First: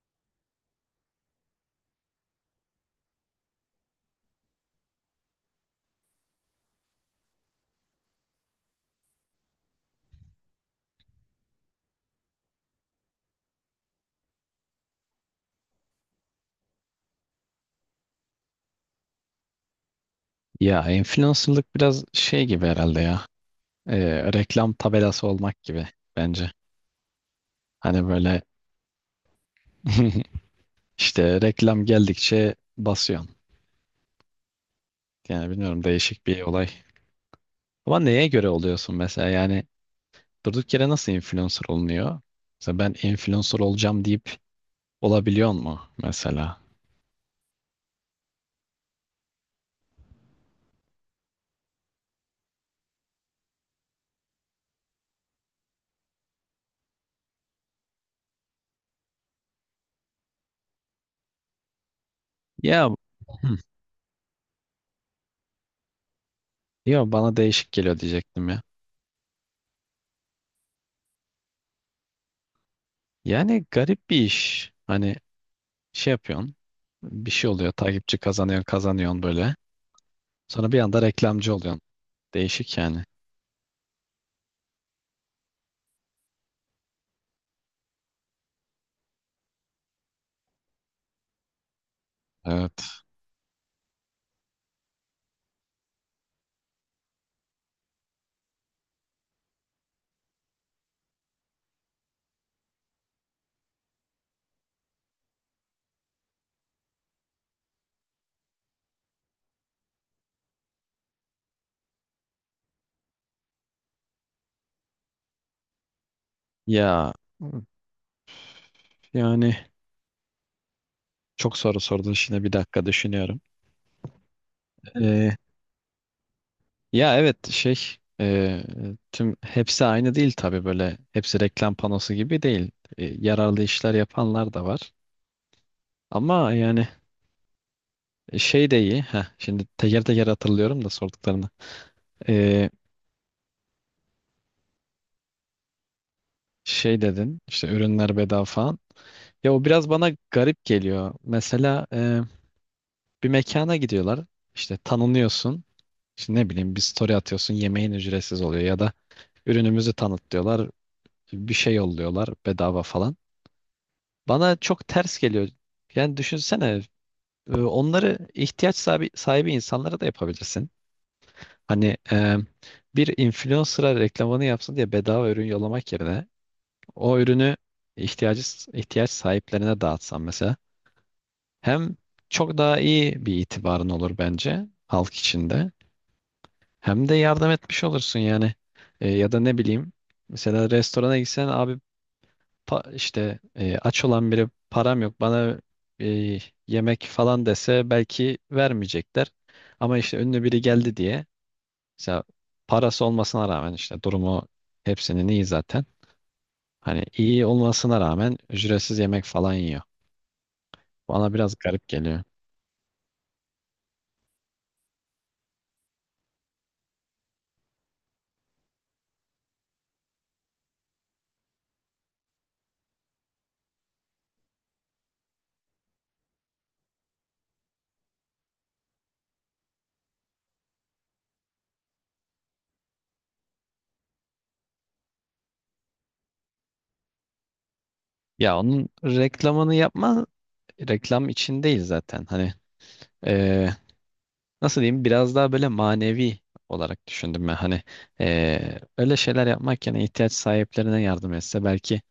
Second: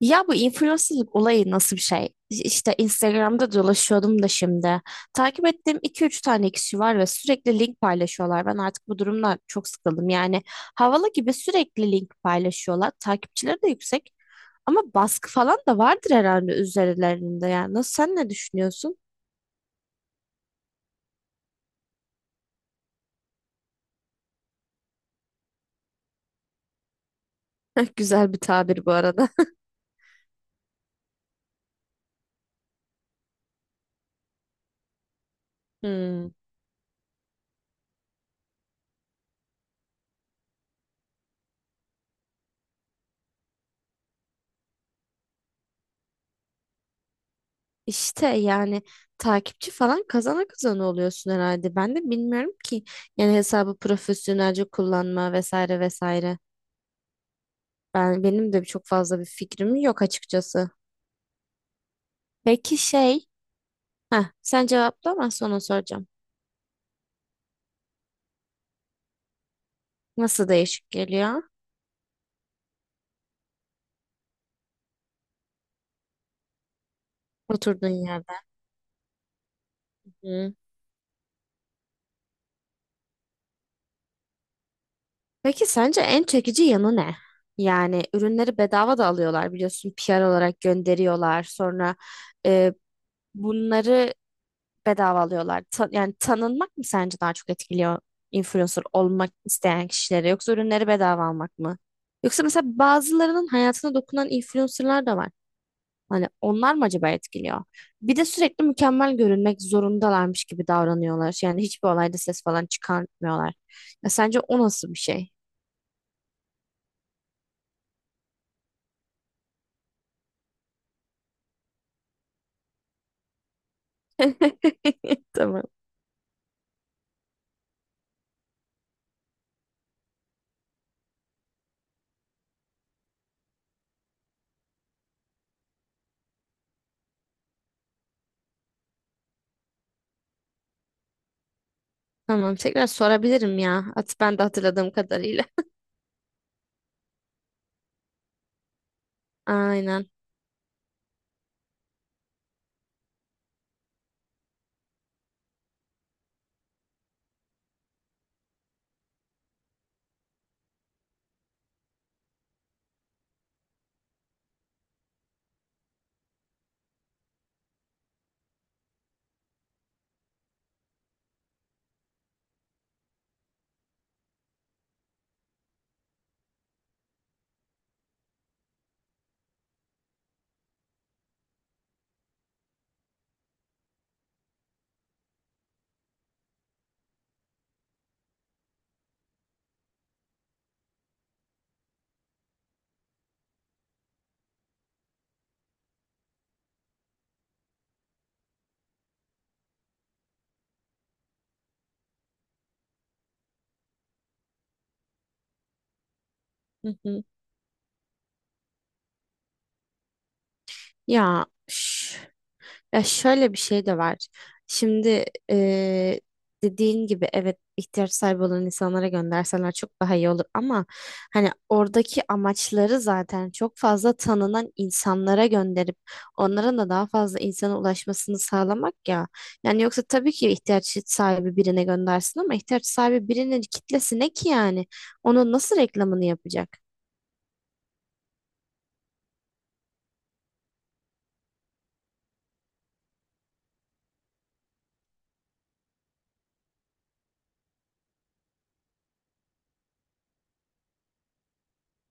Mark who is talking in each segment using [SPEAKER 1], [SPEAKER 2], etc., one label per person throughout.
[SPEAKER 1] Ya bu influencerlık olayı nasıl bir şey? İşte Instagram'da dolaşıyordum da şimdi. Takip ettiğim iki üç tane kişi var ve sürekli link paylaşıyorlar. Ben artık bu durumdan çok sıkıldım. Yani havalı gibi sürekli link paylaşıyorlar. Takipçileri de yüksek ama baskı falan da vardır herhalde üzerlerinde. Yani nasıl sen ne düşünüyorsun?
[SPEAKER 2] Ya influencerlık biraz şey gibi herhalde ya. Reklam tabelası olmak gibi bence. Hani
[SPEAKER 1] Güzel bir
[SPEAKER 2] böyle
[SPEAKER 1] tabir bu arada.
[SPEAKER 2] işte reklam geldikçe basıyorsun. Yani bilmiyorum, değişik
[SPEAKER 1] Hmm.
[SPEAKER 2] bir olay. Ama neye göre oluyorsun mesela? Yani durduk yere nasıl influencer olunuyor? Mesela ben influencer olacağım deyip olabiliyor mu mesela?
[SPEAKER 1] İşte yani takipçi falan kazana kazana oluyorsun herhalde. Ben de bilmiyorum ki yani hesabı profesyonelce kullanma vesaire vesaire. Benim de çok fazla bir fikrim yok açıkçası. Peki
[SPEAKER 2] Ya.
[SPEAKER 1] şey,
[SPEAKER 2] Hı.
[SPEAKER 1] ha sen cevapla ben sonra soracağım.
[SPEAKER 2] Yo, bana değişik geliyor diyecektim ya.
[SPEAKER 1] Nasıl değişik geliyor
[SPEAKER 2] Yani garip bir iş. Hani şey yapıyorsun. Bir şey oluyor.
[SPEAKER 1] oturduğun
[SPEAKER 2] Takipçi
[SPEAKER 1] yerden?
[SPEAKER 2] kazanıyorsun böyle.
[SPEAKER 1] Hı.
[SPEAKER 2] Sonra bir anda reklamcı oluyorsun. Değişik yani.
[SPEAKER 1] Peki sence en çekici yanı ne? Yani ürünleri bedava da alıyorlar biliyorsun PR olarak gönderiyorlar. Sonra e,
[SPEAKER 2] Evet.
[SPEAKER 1] bunları bedava alıyorlar. Yani tanınmak mı sence daha çok etkiliyor influencer olmak isteyen kişileri yoksa ürünleri bedava almak mı? Yoksa mesela bazılarının hayatına dokunan influencerlar da var. Hani onlar mı acaba etkiliyor? Bir de sürekli mükemmel görünmek zorundalarmış gibi davranıyorlar. Yani hiçbir olayda ses falan çıkartmıyorlar. Ya sence o nasıl bir şey?
[SPEAKER 2] Ya yani çok soru sordun, şimdi bir dakika düşünüyorum. Ee,
[SPEAKER 1] Tamam.
[SPEAKER 2] Ya evet, e, tüm hepsi aynı değil tabii, böyle hepsi reklam panosu gibi değil. Yararlı işler yapanlar da var. Ama yani şey de iyi. Heh, şimdi teker teker hatırlıyorum da sorduklarını.
[SPEAKER 1] Tamam,
[SPEAKER 2] Ee,
[SPEAKER 1] tekrar sorabilirim ya. At, ben de hatırladığım kadarıyla.
[SPEAKER 2] Şey dedin işte, ürünler bedava falan. Ya o biraz bana
[SPEAKER 1] Aynen.
[SPEAKER 2] garip geliyor. Mesela bir mekana gidiyorlar. İşte tanınıyorsun. İşte ne bileyim, bir story atıyorsun, yemeğin ücretsiz oluyor ya da ürünümüzü tanıtlıyorlar, bir şey yolluyorlar bedava falan. Bana çok ters geliyor. Yani düşünsene, onları ihtiyaç sahibi insanlara da yapabilirsin. Hani bir influencer'a reklamını yapsın diye bedava ürün yollamak yerine o ürünü ihtiyacı ihtiyaç sahiplerine dağıtsan mesela, hem çok daha iyi bir itibarın olur bence halk içinde. Hem de yardım etmiş olursun yani. Ya da ne bileyim, mesela restorana gitsen abi, işte aç olan biri, param yok bana e, yemek falan dese belki vermeyecekler. Ama işte ünlü biri geldi diye, mesela parası olmasına rağmen, işte durumu hepsinin iyi zaten.
[SPEAKER 1] Hı
[SPEAKER 2] Hani
[SPEAKER 1] hı.
[SPEAKER 2] iyi olmasına rağmen ücretsiz yemek falan yiyor. Bana
[SPEAKER 1] Ya
[SPEAKER 2] biraz
[SPEAKER 1] üf.
[SPEAKER 2] garip geliyor.
[SPEAKER 1] Ya şöyle bir şey de var. Şimdi dediğin gibi evet, ihtiyaç sahibi olan insanlara gönderseler çok daha iyi olur ama hani oradaki amaçları zaten çok fazla tanınan insanlara gönderip onların da daha fazla insana ulaşmasını sağlamak ya. Yani yoksa tabii ki ihtiyaç sahibi birine göndersin ama ihtiyaç sahibi birinin kitlesi ne ki yani? Onun nasıl reklamını yapacak?
[SPEAKER 2] Ya onun reklamını reklam için değil zaten. Hani e, nasıl diyeyim, biraz daha böyle manevi olarak düşündüm ben. Hani öyle şeyler yapmak yerine ihtiyaç sahiplerine yardım etse belki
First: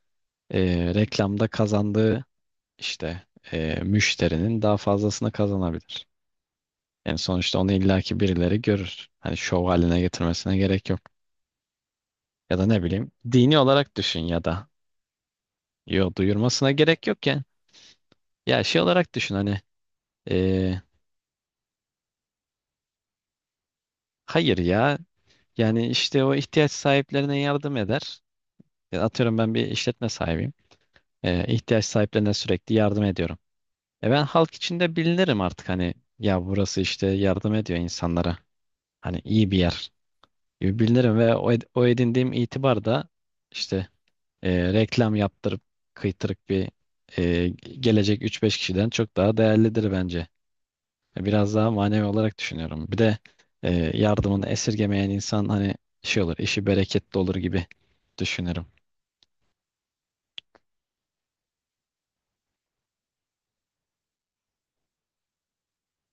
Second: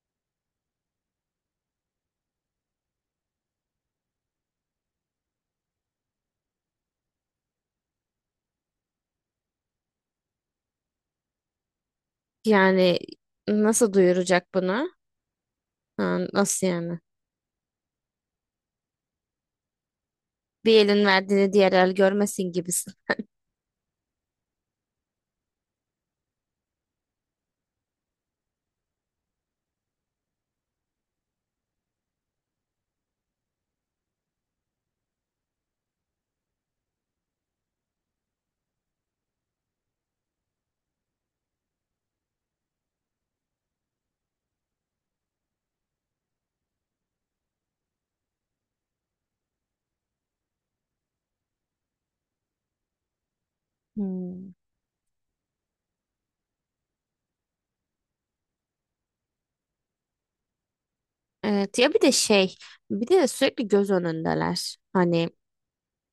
[SPEAKER 2] reklamda kazandığı işte müşterinin daha fazlasını kazanabilir. Yani sonuçta onu illaki birileri görür. Hani şov haline getirmesine gerek yok. Ya da ne
[SPEAKER 1] Yani
[SPEAKER 2] bileyim, dini
[SPEAKER 1] nasıl
[SPEAKER 2] olarak düşün ya
[SPEAKER 1] duyuracak
[SPEAKER 2] da.
[SPEAKER 1] bunu?
[SPEAKER 2] Yo,
[SPEAKER 1] Ha, nasıl
[SPEAKER 2] duyurmasına
[SPEAKER 1] yani?
[SPEAKER 2] gerek yok ya. Ya şey olarak düşün hani,
[SPEAKER 1] Bir
[SPEAKER 2] eee,
[SPEAKER 1] elin verdiğini diğer el görmesin gibisin.
[SPEAKER 2] hayır ya, yani işte o ihtiyaç sahiplerine yardım eder. Ya atıyorum, ben bir işletme sahibiyim. İhtiyaç sahiplerine sürekli yardım ediyorum. E, ben halk içinde bilinirim artık, hani ya burası işte yardım ediyor insanlara. Hani iyi bir yer gibi bilinirim ve o edindiğim itibar da işte reklam yaptırıp kıytırık bir e, gelecek üç beş kişiden çok daha değerlidir bence. Biraz daha manevi olarak düşünüyorum. Bir de e, yardımını
[SPEAKER 1] Hmm.
[SPEAKER 2] esirgemeyen insan, hani şey olur, işi bereketli olur gibi düşünürüm.
[SPEAKER 1] Evet, ya bir de şey, bir de sürekli göz önündeler. Hani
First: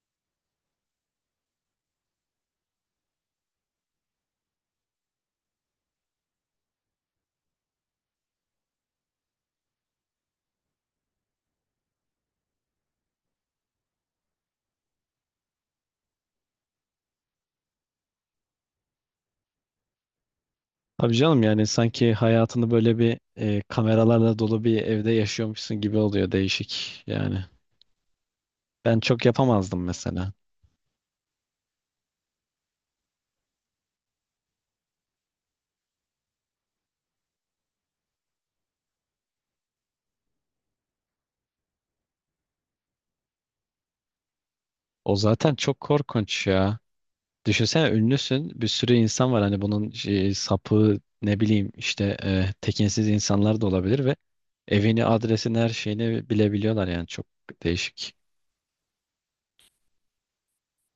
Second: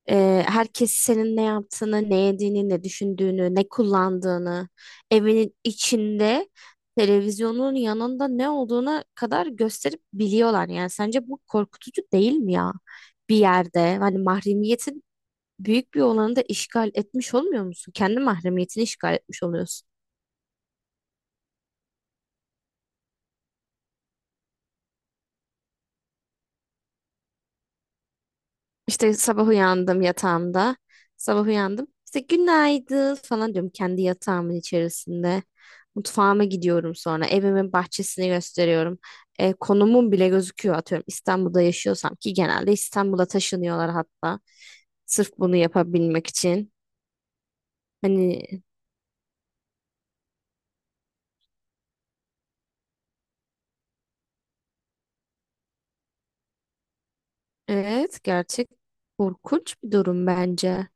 [SPEAKER 1] herkes senin ne yaptığını, ne yediğini, ne düşündüğünü, ne kullandığını, evinin içinde televizyonun yanında ne olduğuna kadar gösterip biliyorlar. Yani sence bu korkutucu değil mi ya? Bir yerde hani mahremiyetin büyük bir olanı da işgal etmiş olmuyor musun? Kendi mahremiyetini işgal etmiş oluyorsun.
[SPEAKER 2] Tabii canım, yani sanki hayatını böyle bir kameralarla dolu bir evde yaşıyormuşsun gibi oluyor, değişik yani. Ben
[SPEAKER 1] İşte
[SPEAKER 2] çok
[SPEAKER 1] sabah
[SPEAKER 2] yapamazdım
[SPEAKER 1] uyandım
[SPEAKER 2] mesela.
[SPEAKER 1] yatağımda. Sabah uyandım. İşte günaydın falan diyorum kendi yatağımın içerisinde. Mutfağıma gidiyorum sonra. Evimin bahçesini gösteriyorum. E, konumum bile gözüküyor atıyorum. İstanbul'da yaşıyorsam ki genelde İstanbul'a taşınıyorlar hatta.
[SPEAKER 2] O
[SPEAKER 1] Sırf
[SPEAKER 2] zaten
[SPEAKER 1] bunu
[SPEAKER 2] çok
[SPEAKER 1] yapabilmek
[SPEAKER 2] korkunç
[SPEAKER 1] için.
[SPEAKER 2] ya. Düşünsene, ünlüsün.
[SPEAKER 1] Hani
[SPEAKER 2] Bir sürü insan var, hani bunun şey, sapı, ne bileyim işte tekinsiz insanlar da olabilir ve evini, adresini, her şeyini bilebiliyorlar, yani çok değişik.
[SPEAKER 1] evet, gerçek korkunç bir durum bence.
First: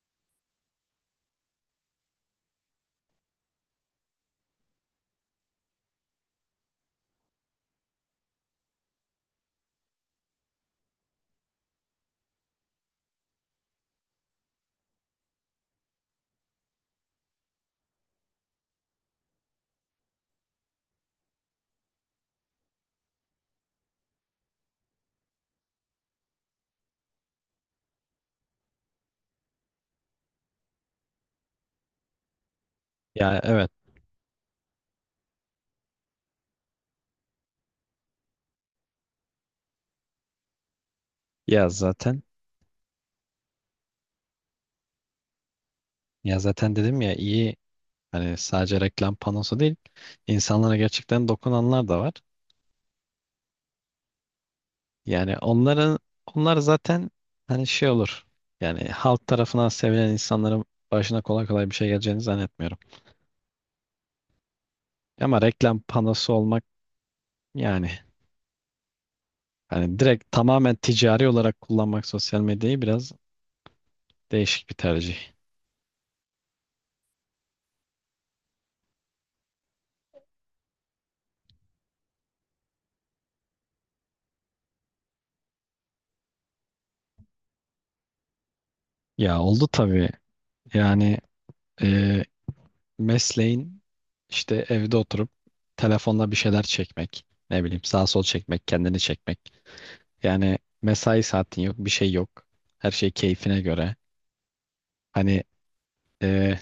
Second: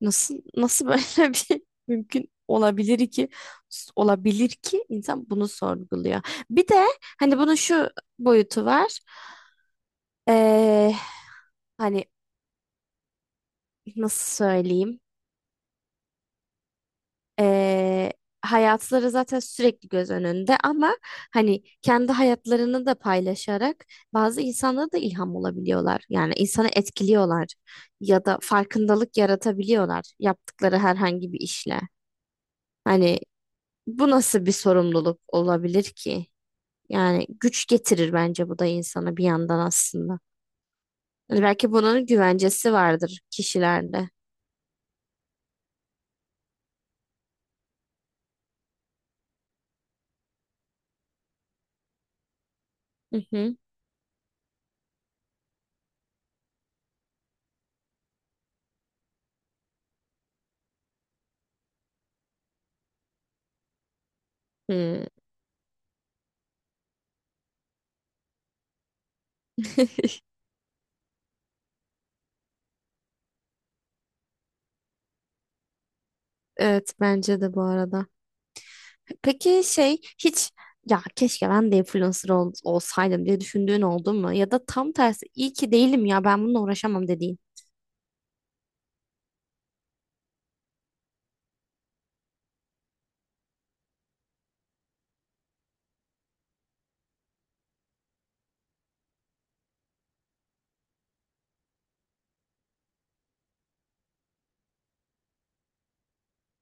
[SPEAKER 1] Nasıl böyle bir mümkün olabilir ki insan bunu sorguluyor. Bir de hani bunun şu boyutu var. Ee, Hani nasıl söyleyeyim? Ee, Hayatları zaten sürekli göz önünde ama hani kendi hayatlarını da paylaşarak bazı insanlara da ilham olabiliyorlar. Yani insanı etkiliyorlar ya da farkındalık yaratabiliyorlar yaptıkları herhangi bir işle. Hani
[SPEAKER 2] Ya evet.
[SPEAKER 1] bu nasıl bir sorumluluk olabilir ki? Yani güç getirir bence bu da insana bir yandan aslında. Hani
[SPEAKER 2] Ya
[SPEAKER 1] belki bunun
[SPEAKER 2] zaten
[SPEAKER 1] güvencesi vardır kişilerde.
[SPEAKER 2] ya zaten dedim ya iyi, hani sadece reklam panosu değil. İnsanlara gerçekten dokunanlar da var.
[SPEAKER 1] Hı hı.
[SPEAKER 2] Yani onlar zaten hani şey olur. Yani halk tarafından sevilen insanların başına kolay kolay bir şey geleceğini zannetmiyorum.
[SPEAKER 1] Hı.
[SPEAKER 2] Ama reklam panosu olmak, yani. Hani direkt tamamen ticari olarak kullanmak sosyal medyayı, biraz değişik bir tercih.
[SPEAKER 1] Evet, bence de bu arada. Peki şey, hiç ya keşke ben de influencer olsaydım diye düşündüğün oldu mu? Ya da tam tersi iyi ki değilim ya, ben bununla uğraşamam dediğin.
[SPEAKER 2] Ya oldu tabii. Yani e, mesleğin işte evde oturup telefonla bir şeyler çekmek, ne bileyim sağ sol çekmek, kendini çekmek. Yani mesai saatin yok, bir şey yok. Her şey keyfine göre. Hani e,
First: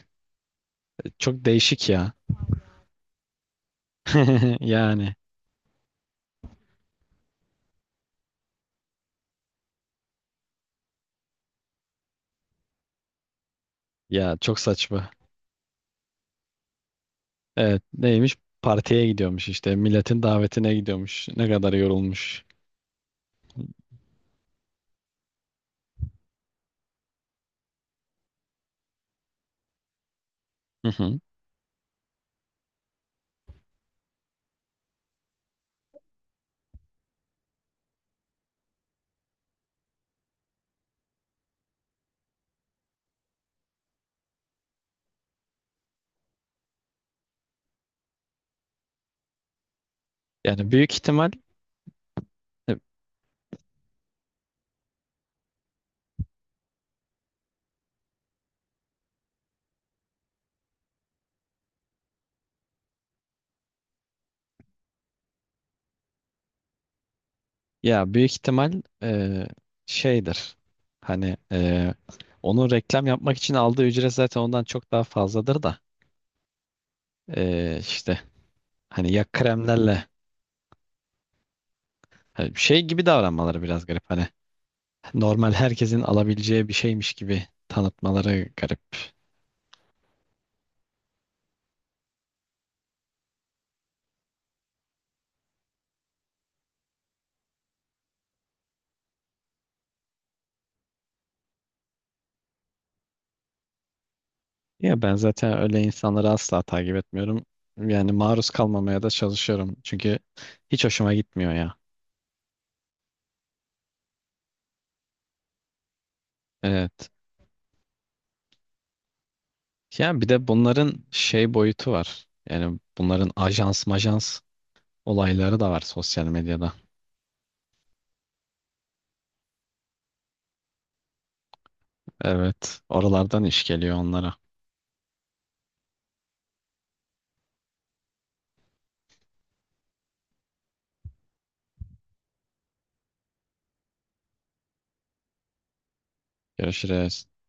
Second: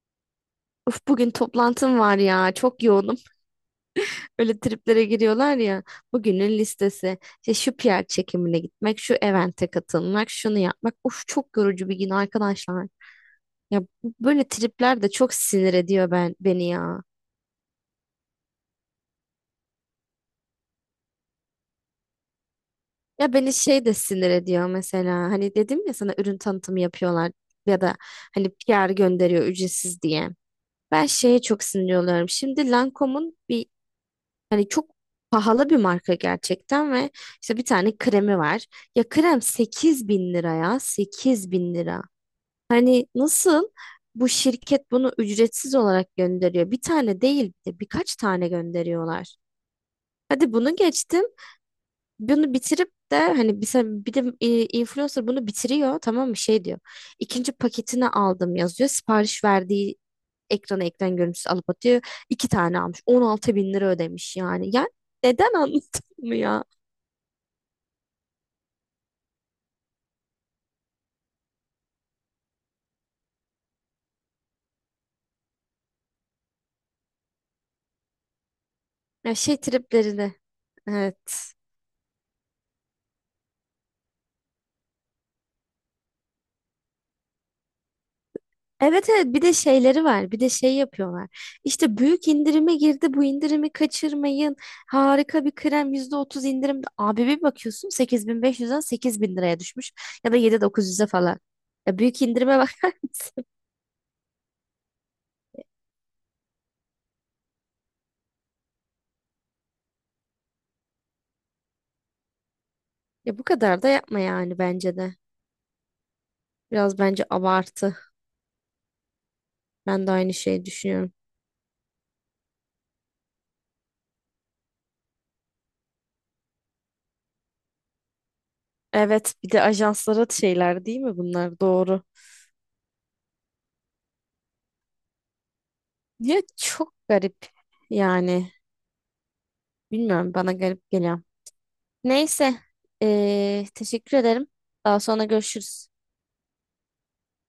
[SPEAKER 1] Uf, bugün
[SPEAKER 2] çok değişik
[SPEAKER 1] toplantım
[SPEAKER 2] ya.
[SPEAKER 1] var ya, çok yoğunum. Öyle triplere
[SPEAKER 2] Yani
[SPEAKER 1] giriyorlar ya. Bugünün listesi. İşte şu PR çekimine gitmek, şu evente katılmak, şunu yapmak. Of, çok yorucu bir gün arkadaşlar. Ya
[SPEAKER 2] ya
[SPEAKER 1] böyle
[SPEAKER 2] çok
[SPEAKER 1] tripler
[SPEAKER 2] saçma.
[SPEAKER 1] de çok sinir ediyor beni ya.
[SPEAKER 2] Evet, neymiş? Partiye gidiyormuş, işte milletin davetine gidiyormuş. Ne kadar yorulmuş.
[SPEAKER 1] Ya beni şey de sinir ediyor mesela. Hani dedim ya sana, ürün tanıtımı yapıyorlar ya da hani PR gönderiyor ücretsiz diye. Ben şeye çok sinir oluyorum. Şimdi Lancome'un bir çok pahalı bir marka gerçekten ve işte bir tane kremi var. Ya krem 8.000 lira ya, 8.000 lira. Hani nasıl bu şirket bunu ücretsiz olarak gönderiyor? Bir tane değil de birkaç tane gönderiyorlar. Hadi
[SPEAKER 2] Yani
[SPEAKER 1] bunu
[SPEAKER 2] büyük
[SPEAKER 1] geçtim.
[SPEAKER 2] ihtimal
[SPEAKER 1] Bunu
[SPEAKER 2] e,
[SPEAKER 1] bitirip de hani bir, bir de influencer bunu bitiriyor, tamam mı, şey diyor. İkinci paketini aldım yazıyor. Sipariş verdiği ekran görüntüsü alıp atıyor. İki tane almış. 16 bin lira ödemiş yani. Yani neden, anladın mı ya?
[SPEAKER 2] ya büyük ihtimal e, şeydir. Hani onun reklam yapmak için aldığı ücret zaten ondan çok daha fazladır da işte hani ya
[SPEAKER 1] Ya şey
[SPEAKER 2] kremlerle,
[SPEAKER 1] triplerini. Evet.
[SPEAKER 2] hani şey gibi davranmaları biraz garip, hani normal herkesin alabileceği bir şeymiş gibi tanıtmaları garip.
[SPEAKER 1] Evet evet, bir de şeyleri var, bir de şey yapıyorlar işte, büyük indirime girdi, bu indirimi kaçırmayın, harika bir krem, %30 indirim abi, bir bakıyorsun 8.500'den 8.000 liraya düşmüş ya da 7900'e falan, ya büyük indirime bak.
[SPEAKER 2] Ya ben zaten öyle insanları asla takip etmiyorum. Yani maruz kalmamaya da çalışıyorum, çünkü hiç hoşuma gitmiyor ya.
[SPEAKER 1] Ya bu kadar da yapma yani, bence de biraz
[SPEAKER 2] Evet.
[SPEAKER 1] bence abartı, ben de
[SPEAKER 2] Yani bir
[SPEAKER 1] aynı
[SPEAKER 2] de
[SPEAKER 1] şeyi
[SPEAKER 2] bunların
[SPEAKER 1] düşünüyorum.
[SPEAKER 2] şey boyutu var. Yani bunların ajans majans olayları da var sosyal medyada.
[SPEAKER 1] Evet, bir de ajanslara şeyler değil mi bunlar, doğru.
[SPEAKER 2] Evet. Oralardan iş geliyor onlara.
[SPEAKER 1] Ya çok garip yani, bilmiyorum, bana garip geliyor. Neyse. Teşekkür ederim. Daha sonra görüşürüz.
[SPEAKER 2] Görüşürüz.